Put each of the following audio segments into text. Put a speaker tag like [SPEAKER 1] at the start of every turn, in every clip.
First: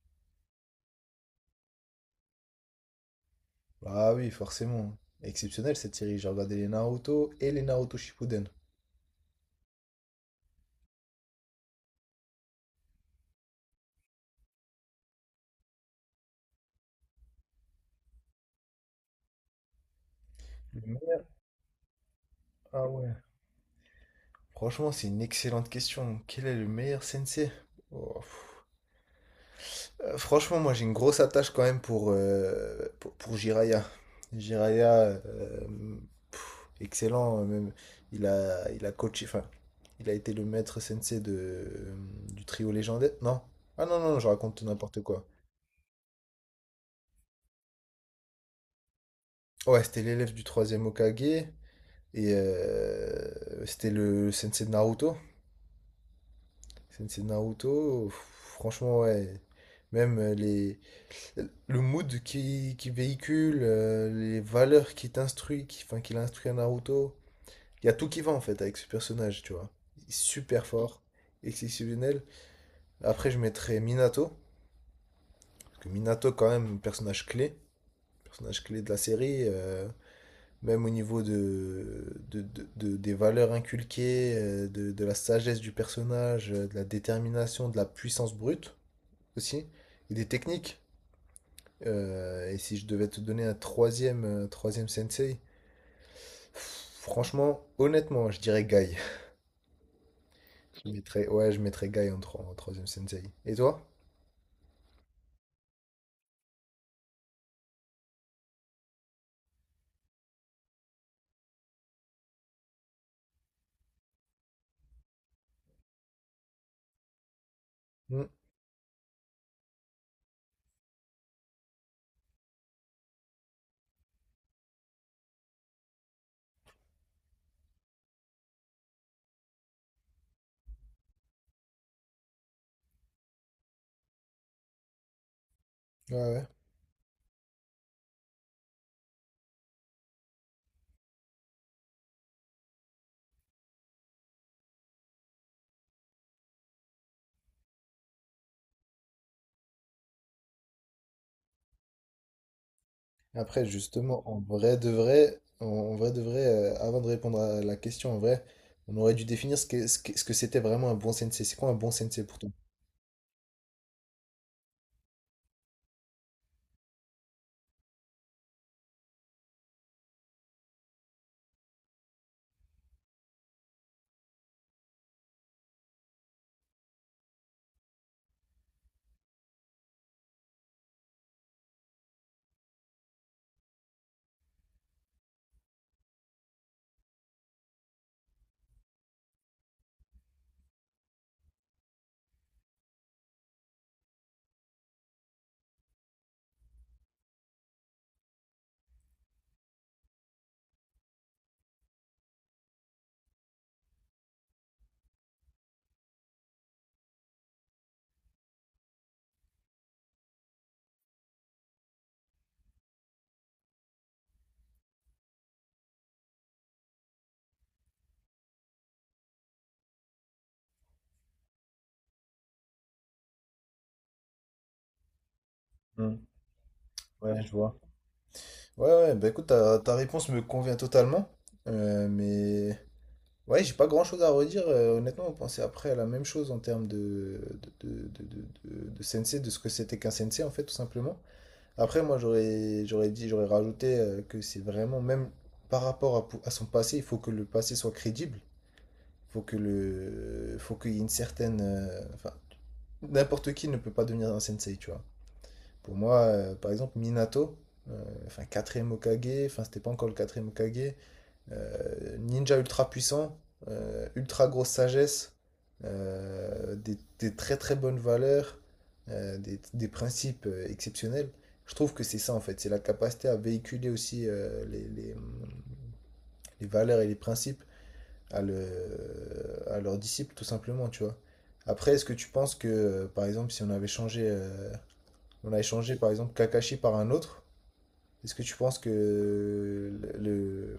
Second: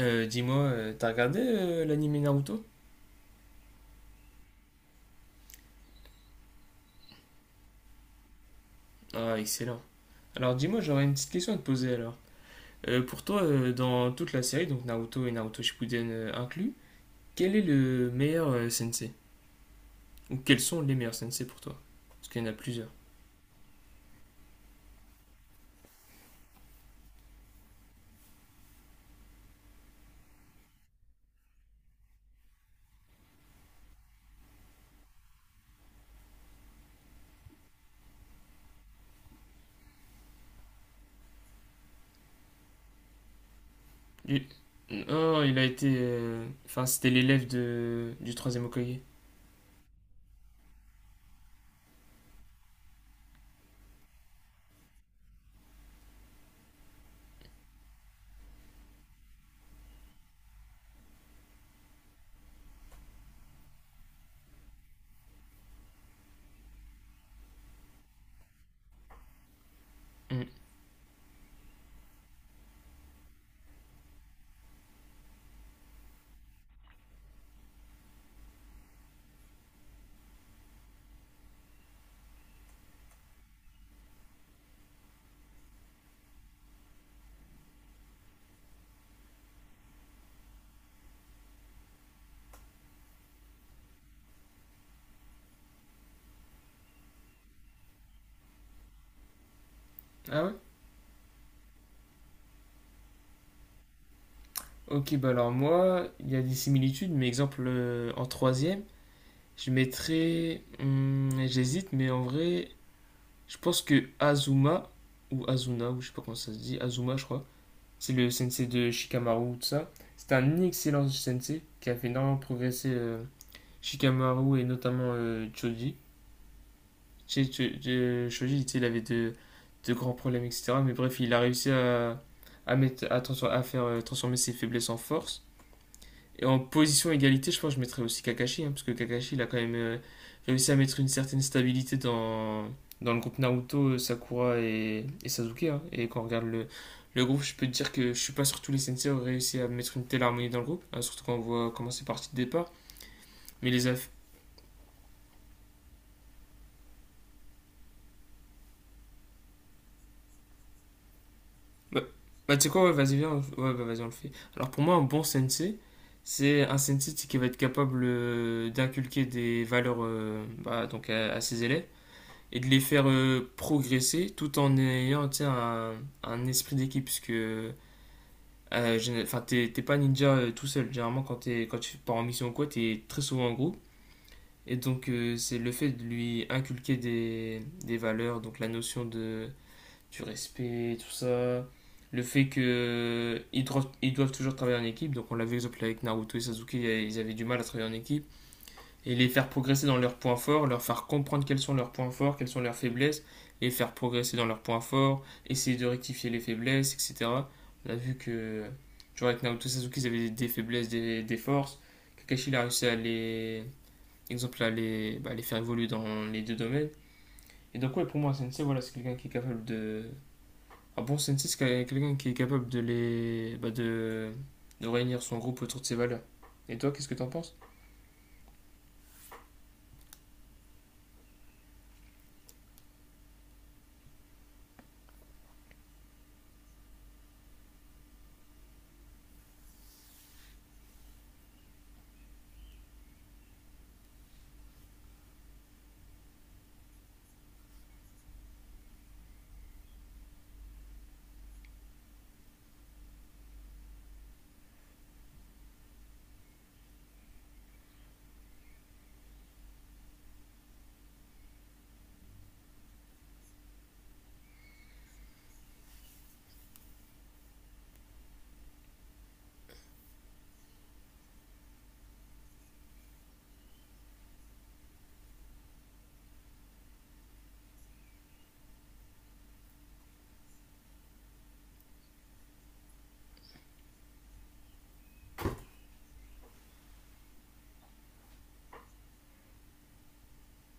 [SPEAKER 1] Dis-moi, t'as regardé l'anime Naruto?
[SPEAKER 2] Ah oui, forcément. Exceptionnel cette série. J'ai regardé les Naruto et les Naruto Shippuden.
[SPEAKER 1] Ah, excellent. Alors dis-moi, j'aurais une petite question à te poser alors. Pour toi, dans toute la série, donc Naruto et Naruto Shippuden inclus, quel est le meilleur sensei? Ou quels sont
[SPEAKER 2] Le
[SPEAKER 1] les meilleurs
[SPEAKER 2] meilleur-
[SPEAKER 1] sensei pour toi? Parce qu'il y en a
[SPEAKER 2] Ah
[SPEAKER 1] plusieurs.
[SPEAKER 2] ouais. Franchement, c'est une excellente question. Quel est le meilleur sensei? Oh, pff. Franchement, moi j'ai une grosse attache quand même pour Jiraiya. Jiraiya, euh, excellent. Même, il a coaché, il a été le maître sensei du trio légendaire. Non? Ah non, non, je
[SPEAKER 1] Lui-
[SPEAKER 2] raconte n'importe quoi.
[SPEAKER 1] Oh, il a été... Enfin, c'était du troisième Hokage.
[SPEAKER 2] Ouais, c'était l'élève du troisième Hokage. C'était le sensei de Naruto. Sensei de Naruto, franchement, ouais. Même euh, les, le mood qui véhicule, les valeurs qui t'instruit, qu'il instruit à Naruto. Il y a tout qui va en fait avec ce personnage, tu vois. Il est
[SPEAKER 1] Hmm.
[SPEAKER 2] super fort, exceptionnel. Après, je mettrais Minato. Parce que Minato, quand même, personnage clé. Personnage clé de la série. Même au niveau des valeurs inculquées, de la sagesse du personnage, de la détermination, de la puissance brute aussi, et des techniques. Et si je devais te donner un troisième, troisième sensei, franchement, honnêtement, je dirais Guy.
[SPEAKER 1] Ah ouais?
[SPEAKER 2] Je mettrais, ouais, je mettrais Guy en troisième sensei. Et toi?
[SPEAKER 1] Ok, bah alors moi, il y a des similitudes, mais exemple, en troisième, je mettrais... hmm, j'hésite, mais en vrai, je pense que Azuma, ou Azuna, ou je sais pas comment ça se dit, Azuma, je crois, c'est
[SPEAKER 2] Hmm,
[SPEAKER 1] le sensei de Shikamaru, tout ça. C'est un excellent sensei qui a fait énormément progresser Shikamaru et notamment Choji. Choji, il avait de grands problèmes, etc. Mais bref, il a réussi à faire transformer ses faiblesses en force.
[SPEAKER 2] ouais,
[SPEAKER 1] Et
[SPEAKER 2] ouais.
[SPEAKER 1] en position égalité, je pense que je mettrais aussi Kakashi, hein, parce que Kakashi, il a quand même réussi à mettre une certaine stabilité dans le groupe Naruto, Sakura et Sasuke, hein. Et quand on regarde le groupe, je peux te dire que je suis pas sûr que tous les sensei auraient réussi à mettre une telle harmonie dans le groupe, hein, surtout quand on voit comment c'est parti de départ.
[SPEAKER 2] Après,
[SPEAKER 1] Mais les aff...
[SPEAKER 2] justement, en vrai de vrai, avant de répondre à la question, en vrai, on aurait dû définir ce que c'était vraiment un bon sensei. C'est quoi un bon
[SPEAKER 1] Bah,
[SPEAKER 2] sensei pour toi?
[SPEAKER 1] tu sais quoi, ouais, vas-y, viens, ouais, bah, vas-y, on le fait. Alors pour moi, un bon sensei, c'est un sensei qui va être capable d'inculquer des valeurs bah, donc à ses élèves et de les faire progresser tout en ayant un esprit d'équipe. Parce que enfin, t'es pas ninja tout seul. Généralement, quand, quand tu pars en mission ou quoi, t'es très souvent en groupe. Et donc, c'est le fait de lui inculquer des valeurs, donc la notion de, du respect, tout ça. Le fait que ils doivent toujours travailler en équipe. Donc, on l'a vu, par exemple, avec Naruto et Sasuke, ils avaient du mal à travailler en équipe et les faire progresser dans leurs points forts, leur faire comprendre quels sont leurs points forts, quelles sont leurs faiblesses, les faire progresser dans leurs points forts, essayer de rectifier les faiblesses, etc. On a vu que, tu vois, avec Naoto Sasuke, ils avaient des faiblesses, des forces. Kakashi, il a réussi à les, exemple, à les, bah, les faire évoluer dans les deux domaines. Et donc, ouais, pour moi, un sensei, voilà, c'est quelqu'un qui est capable de. Un bon sensei, c'est quelqu'un qui est capable de les. Bah, de réunir son groupe autour de ses
[SPEAKER 2] Hmm.
[SPEAKER 1] valeurs. Et toi, qu'est-ce que t'en
[SPEAKER 2] Ouais, je
[SPEAKER 1] penses?
[SPEAKER 2] vois. Ouais, ouais, bah écoute, ta réponse me convient totalement. Mais ouais, j'ai pas grand-chose à redire. Honnêtement, on pensait après à la même chose en termes de sensei, de ce que c'était qu'un sensei, en fait, tout simplement. Après, moi, j'aurais dit, j'aurais rajouté que c'est vraiment, même par rapport à son passé, il faut que le passé soit crédible. Faut faut qu'il y ait une certaine, n'importe qui ne peut pas devenir un sensei, tu vois. Pour moi, par exemple, Minato, enfin quatrième Hokage, enfin c'était pas encore le quatrième Hokage, ninja ultra puissant, ultra grosse sagesse, des très très bonnes valeurs, des principes exceptionnels. Je trouve que c'est ça en fait, c'est la capacité à véhiculer aussi les valeurs et les principes à leurs disciples, tout simplement, tu vois. Après, est-ce que tu penses que, par exemple, si on avait changé, on avait changé, par exemple, Kakashi par un autre, est-ce que tu penses que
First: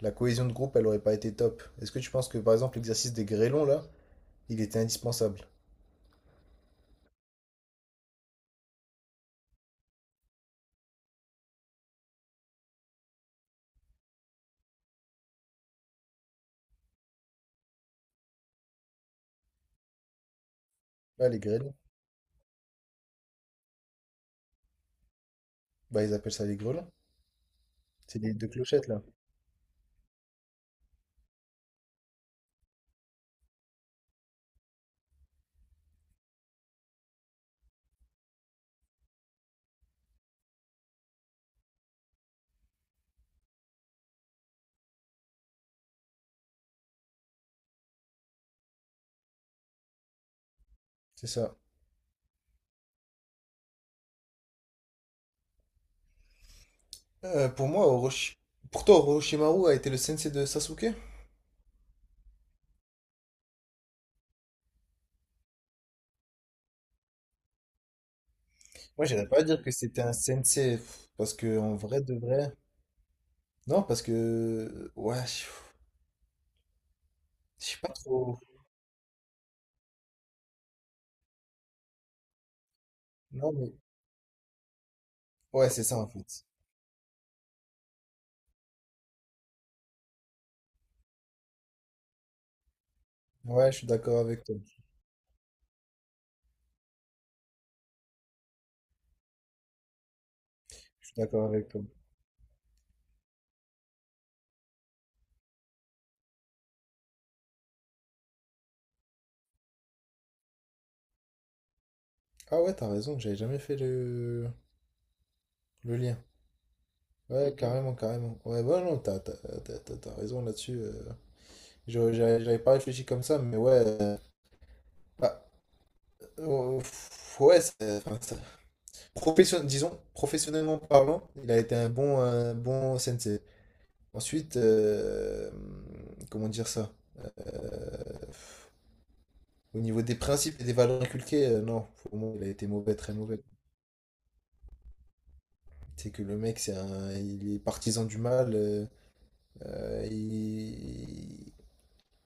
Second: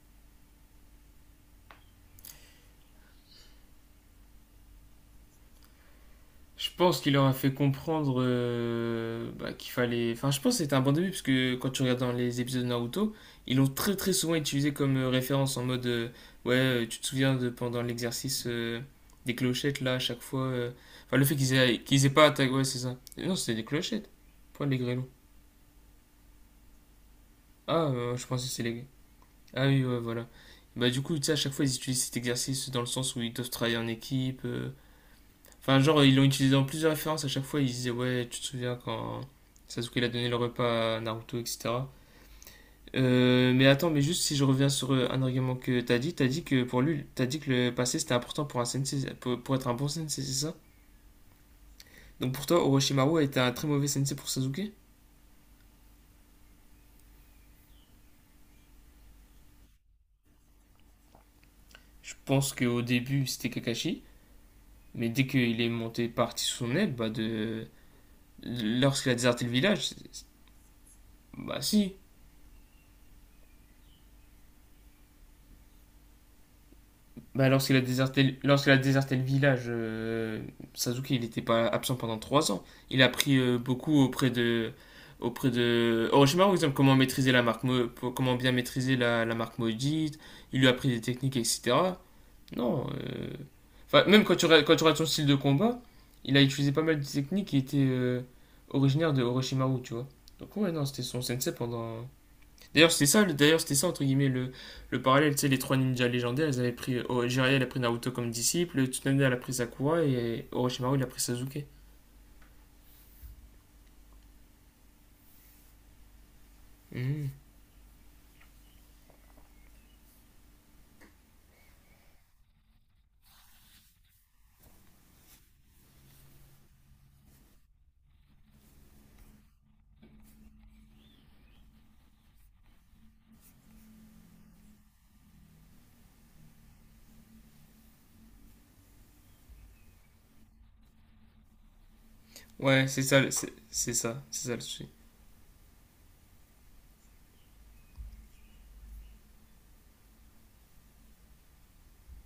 [SPEAKER 2] la cohésion de groupe, elle aurait pas été top? Est-ce que tu penses que, par exemple, l'exercice des grêlons, là, il était indispensable?
[SPEAKER 1] Je pense qu'il leur a fait comprendre bah, qu'il fallait. Enfin, je pense que c'était un bon début, parce que quand tu regardes dans les épisodes de Naruto, ils l'ont très très souvent utilisé comme référence en mode ouais, tu te souviens de pendant l'exercice des clochettes là, à chaque fois. Enfin, le
[SPEAKER 2] Là,
[SPEAKER 1] fait
[SPEAKER 2] les grêlons,
[SPEAKER 1] qu'ils aient pas attaqué. Ouais, c'est ça. Et non, c'était des clochettes. Pas les grêlons.
[SPEAKER 2] bah, ils appellent ça les grêlons.
[SPEAKER 1] Ah,
[SPEAKER 2] C'est
[SPEAKER 1] je
[SPEAKER 2] les
[SPEAKER 1] pensais
[SPEAKER 2] deux
[SPEAKER 1] que c'est les.
[SPEAKER 2] clochettes, là.
[SPEAKER 1] Ah oui, ouais, voilà. Bah, du coup, tu sais, à chaque fois, ils utilisent cet exercice dans le sens où ils doivent travailler en équipe. Enfin, genre, ils l'ont utilisé dans plusieurs références. À chaque fois, ils disaient, ouais, tu te souviens quand Sasuke il a donné le repas à Naruto, etc. Mais attends, mais juste si je reviens sur un argument que t'as dit que pour lui, t'as dit que le passé c'était important pour un sensei, pour être un bon sensei, c'est ça?
[SPEAKER 2] C'est ça.
[SPEAKER 1] Donc pour toi, Orochimaru a été un très mauvais sensei pour Sasuke?
[SPEAKER 2] Pour moi, pour toi, Orochimaru a été le sensei de Sasuke?
[SPEAKER 1] Je pense qu'au début c'était Kakashi, mais dès qu'il est monté parti sous son aile, bah de.
[SPEAKER 2] Moi,
[SPEAKER 1] Lorsqu'il a
[SPEAKER 2] j'irais pas
[SPEAKER 1] déserté le
[SPEAKER 2] dire que
[SPEAKER 1] village,
[SPEAKER 2] c'était un sensei, pff, parce que
[SPEAKER 1] bah
[SPEAKER 2] en
[SPEAKER 1] si,
[SPEAKER 2] vrai de vrai, non, parce que... ouais,
[SPEAKER 1] bah,
[SPEAKER 2] je sais pas trop.
[SPEAKER 1] lorsqu'il a déserté le village, Sasuke, il n'était pas absent pendant trois ans. Il a appris
[SPEAKER 2] Non, mais...
[SPEAKER 1] beaucoup auprès
[SPEAKER 2] ouais, c'est ça, en
[SPEAKER 1] de
[SPEAKER 2] fait.
[SPEAKER 1] Orochimaru, par exemple, comment maîtriser la marque, comment bien maîtriser la marque maudite. Il lui a appris des techniques, etc. Non.
[SPEAKER 2] Ouais, je suis
[SPEAKER 1] Enfin,
[SPEAKER 2] d'accord
[SPEAKER 1] même quand
[SPEAKER 2] avec toi.
[SPEAKER 1] quand tu regardes son style de combat, il a utilisé pas mal de techniques qui étaient originaires de Orochimaru, tu vois. Donc ouais, non, c'était
[SPEAKER 2] Je suis
[SPEAKER 1] son
[SPEAKER 2] d'accord
[SPEAKER 1] sensei
[SPEAKER 2] avec toi.
[SPEAKER 1] pendant, d'ailleurs, c'était ça, d'ailleurs, c'était ça, entre guillemets, le parallèle, tu sais, les trois ninjas légendaires, elles avaient pris, oh, Jiraiya, elle a pris Naruto comme disciple, Tsunade, elle a pris Sakura, et Orochimaru, il a pris Sasuke.
[SPEAKER 2] Ah ouais, t'as raison, j'avais jamais fait le lien.
[SPEAKER 1] Mhm.
[SPEAKER 2] Ouais, mhm, carrément, carrément. Ouais, bah non, t'as raison là-dessus. J'avais pas réfléchi comme ça, mais ouais... bah, ouais, disons, professionnellement parlant, il a été un bon sensei. Ensuite, comment dire ça? euh, Au niveau des principes et des valeurs inculquées, non, pour moi, il a été
[SPEAKER 1] Ouais,
[SPEAKER 2] mauvais,
[SPEAKER 1] c'est
[SPEAKER 2] très
[SPEAKER 1] ça,
[SPEAKER 2] mauvais.
[SPEAKER 1] c'est ça, c'est ça le souci.
[SPEAKER 2] C'est que le mec, il est partisan du mal, euh, il...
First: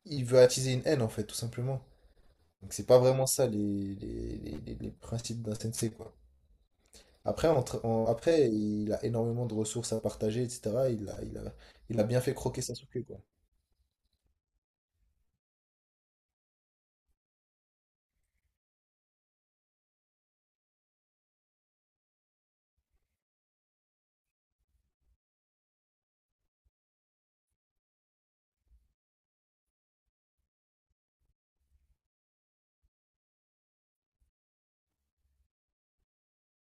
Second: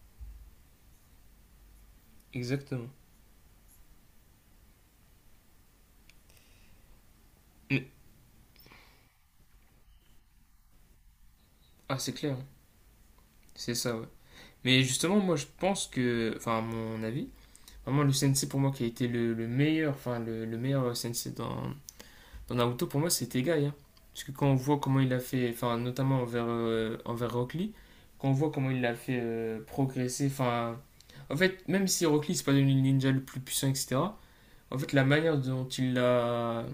[SPEAKER 2] il veut attiser une haine, en fait, tout simplement. Donc c'est
[SPEAKER 1] Exactement.
[SPEAKER 2] pas vraiment ça les principes d'un sensei, quoi. Après,
[SPEAKER 1] Mais-
[SPEAKER 2] après, il a énormément de ressources à partager, etc.
[SPEAKER 1] ah,
[SPEAKER 2] Il a
[SPEAKER 1] c'est
[SPEAKER 2] bien fait
[SPEAKER 1] clair, hein.
[SPEAKER 2] croquer Sasuke, quoi.
[SPEAKER 1] C'est ça, ouais. Mais justement, moi, je pense que, enfin, à mon avis, vraiment, le sensei, pour moi, qui a été le meilleur, enfin, le meilleur sensei dans, dans Naruto, pour moi, c'était Tegai, hein. Parce que quand on voit comment il a fait, enfin, notamment envers, envers Rock Lee, quand on voit comment il l'a fait progresser, enfin. En fait, même si Rock Lee, c'est pas devenu le ninja le plus puissant, etc., en fait, la manière dont il l'a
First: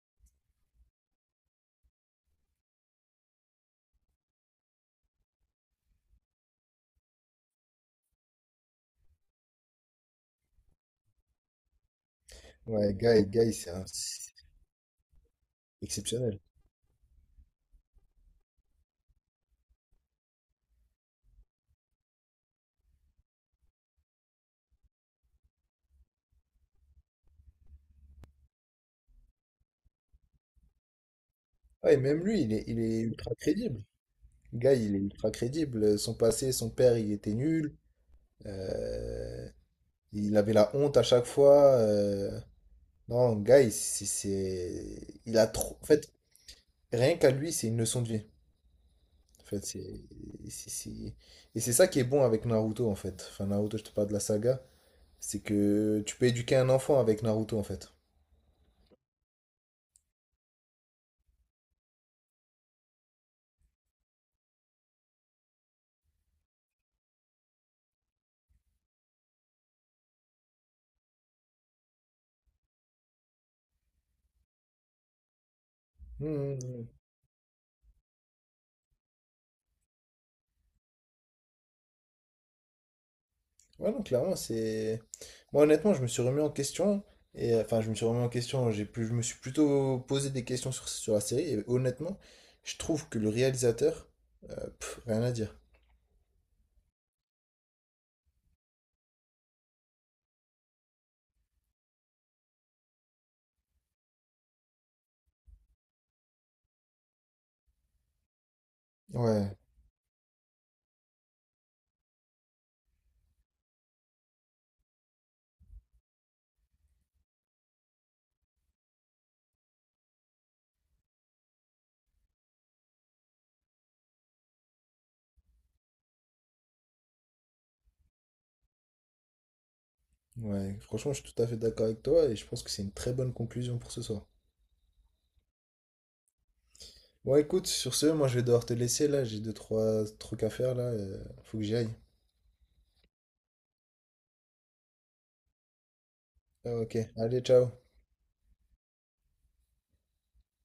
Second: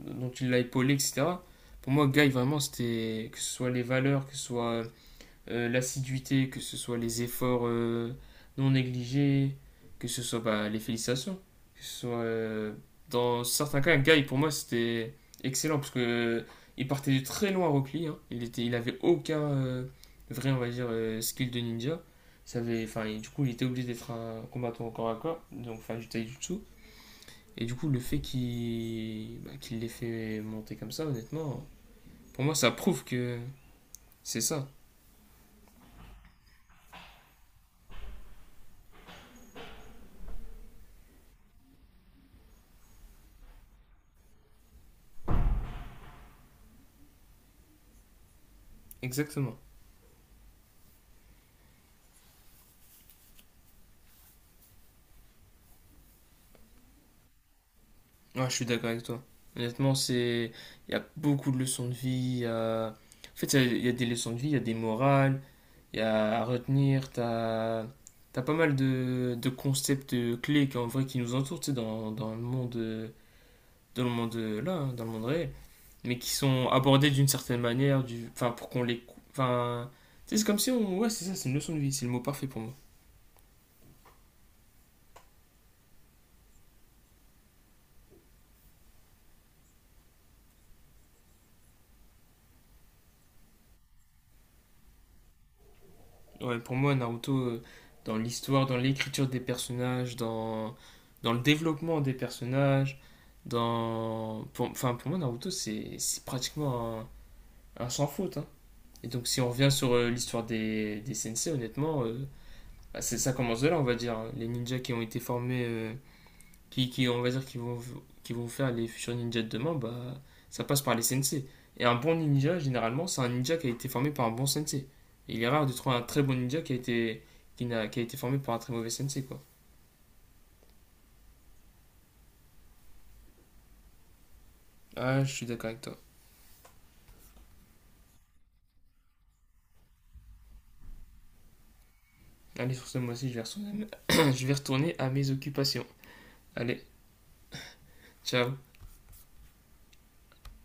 [SPEAKER 1] épaulé, etc., pour moi, Guy, vraiment, c'était. Que ce soit les valeurs, que ce soit l'assiduité, que ce soit les efforts non négligés, que ce soit bah, les félicitations, que ce soit
[SPEAKER 2] Ouais,
[SPEAKER 1] dans
[SPEAKER 2] Guy,
[SPEAKER 1] certains cas, Guy
[SPEAKER 2] c'est
[SPEAKER 1] pour moi c'était excellent parce que
[SPEAKER 2] exceptionnel.
[SPEAKER 1] il partait de très loin à Rockly, hein. Il était, il avait aucun vrai on va dire skill de ninja, ça avait, enfin et du coup il était obligé d'être un combattant au corps à corps, donc enfin du taijutsu et du coup le fait qu'il bah, qu'il l'ait fait monter comme ça honnêtement,
[SPEAKER 2] Ouais, même lui,
[SPEAKER 1] pour moi ça
[SPEAKER 2] il est
[SPEAKER 1] prouve
[SPEAKER 2] ultra
[SPEAKER 1] que
[SPEAKER 2] crédible.
[SPEAKER 1] c'est ça,
[SPEAKER 2] Guy, il est ultra crédible. Son passé, son père, il était nul. Euh, il avait la honte à chaque fois. Non, le gars, il a trop. En fait, rien qu'à lui, c'est une leçon de vie. En
[SPEAKER 1] exactement.
[SPEAKER 2] fait, c'est- c'est- et c'est ça qui est bon avec Naruto, en fait. Enfin, Naruto, je te parle de la saga. C'est que tu peux éduquer un enfant avec Naruto, en fait.
[SPEAKER 1] Ouais, je suis d'accord avec toi. Honnêtement, c'est... Il y a beaucoup de leçons de vie. il y a- En fait, il y a des leçons de vie, il y a des morales, il y a à retenir. T'as... T'as pas mal de concepts clés qui, en vrai, qui nous entourent, tu sais, dans le monde là, hein, dans le monde réel, mais qui sont
[SPEAKER 2] Mmh.
[SPEAKER 1] abordés d'une certaine manière, du, enfin, pour qu'on enfin, tu sais, c'est comme si on, ouais, c'est ça, c'est une leçon de vie, c'est le mot parfait pour moi.
[SPEAKER 2] Ouais, non, clairement, c'est. Moi, honnêtement, je me suis remis en question. Et enfin, je me suis remis en question. Je me suis plutôt posé des questions sur la série. Et honnêtement, je trouve que le réalisateur, pff, rien à dire.
[SPEAKER 1] Ouais, pour moi, Naruto, dans l'histoire, dans l'écriture des personnages, dans le développement des personnages, dans... Pour, enfin, pour moi, Naruto, c'est pratiquement un sans faute, hein. Et donc, si on
[SPEAKER 2] Ouais,
[SPEAKER 1] revient sur l'histoire des sensei, honnêtement, bah, c'est ça commence de là, on va dire, hein. Les ninjas qui ont été formés qui, on va dire, qui vont faire les futurs ninjas de demain, bah, ça passe par les sensei. Et un bon ninja, généralement, c'est un ninja qui a été formé par un bon sensei. Il est rare de trouver un très bon ninja qui a été, qui n'a, qui a été formé par un très mauvais sensei, quoi.
[SPEAKER 2] ouais, franchement, je suis tout à fait d'accord avec toi et je pense que c'est une très bonne conclusion pour ce soir.
[SPEAKER 1] Ah, je suis d'accord avec toi.
[SPEAKER 2] Bon, écoute, sur ce, moi je vais devoir te laisser là, j'ai deux, trois trucs à faire là, faut que j'y aille.
[SPEAKER 1] Allez, sur ce, moi aussi, je vais retourner à mes, je vais retourner à mes occupations.
[SPEAKER 2] Ah,
[SPEAKER 1] Allez,
[SPEAKER 2] ok, allez, ciao.
[SPEAKER 1] ciao.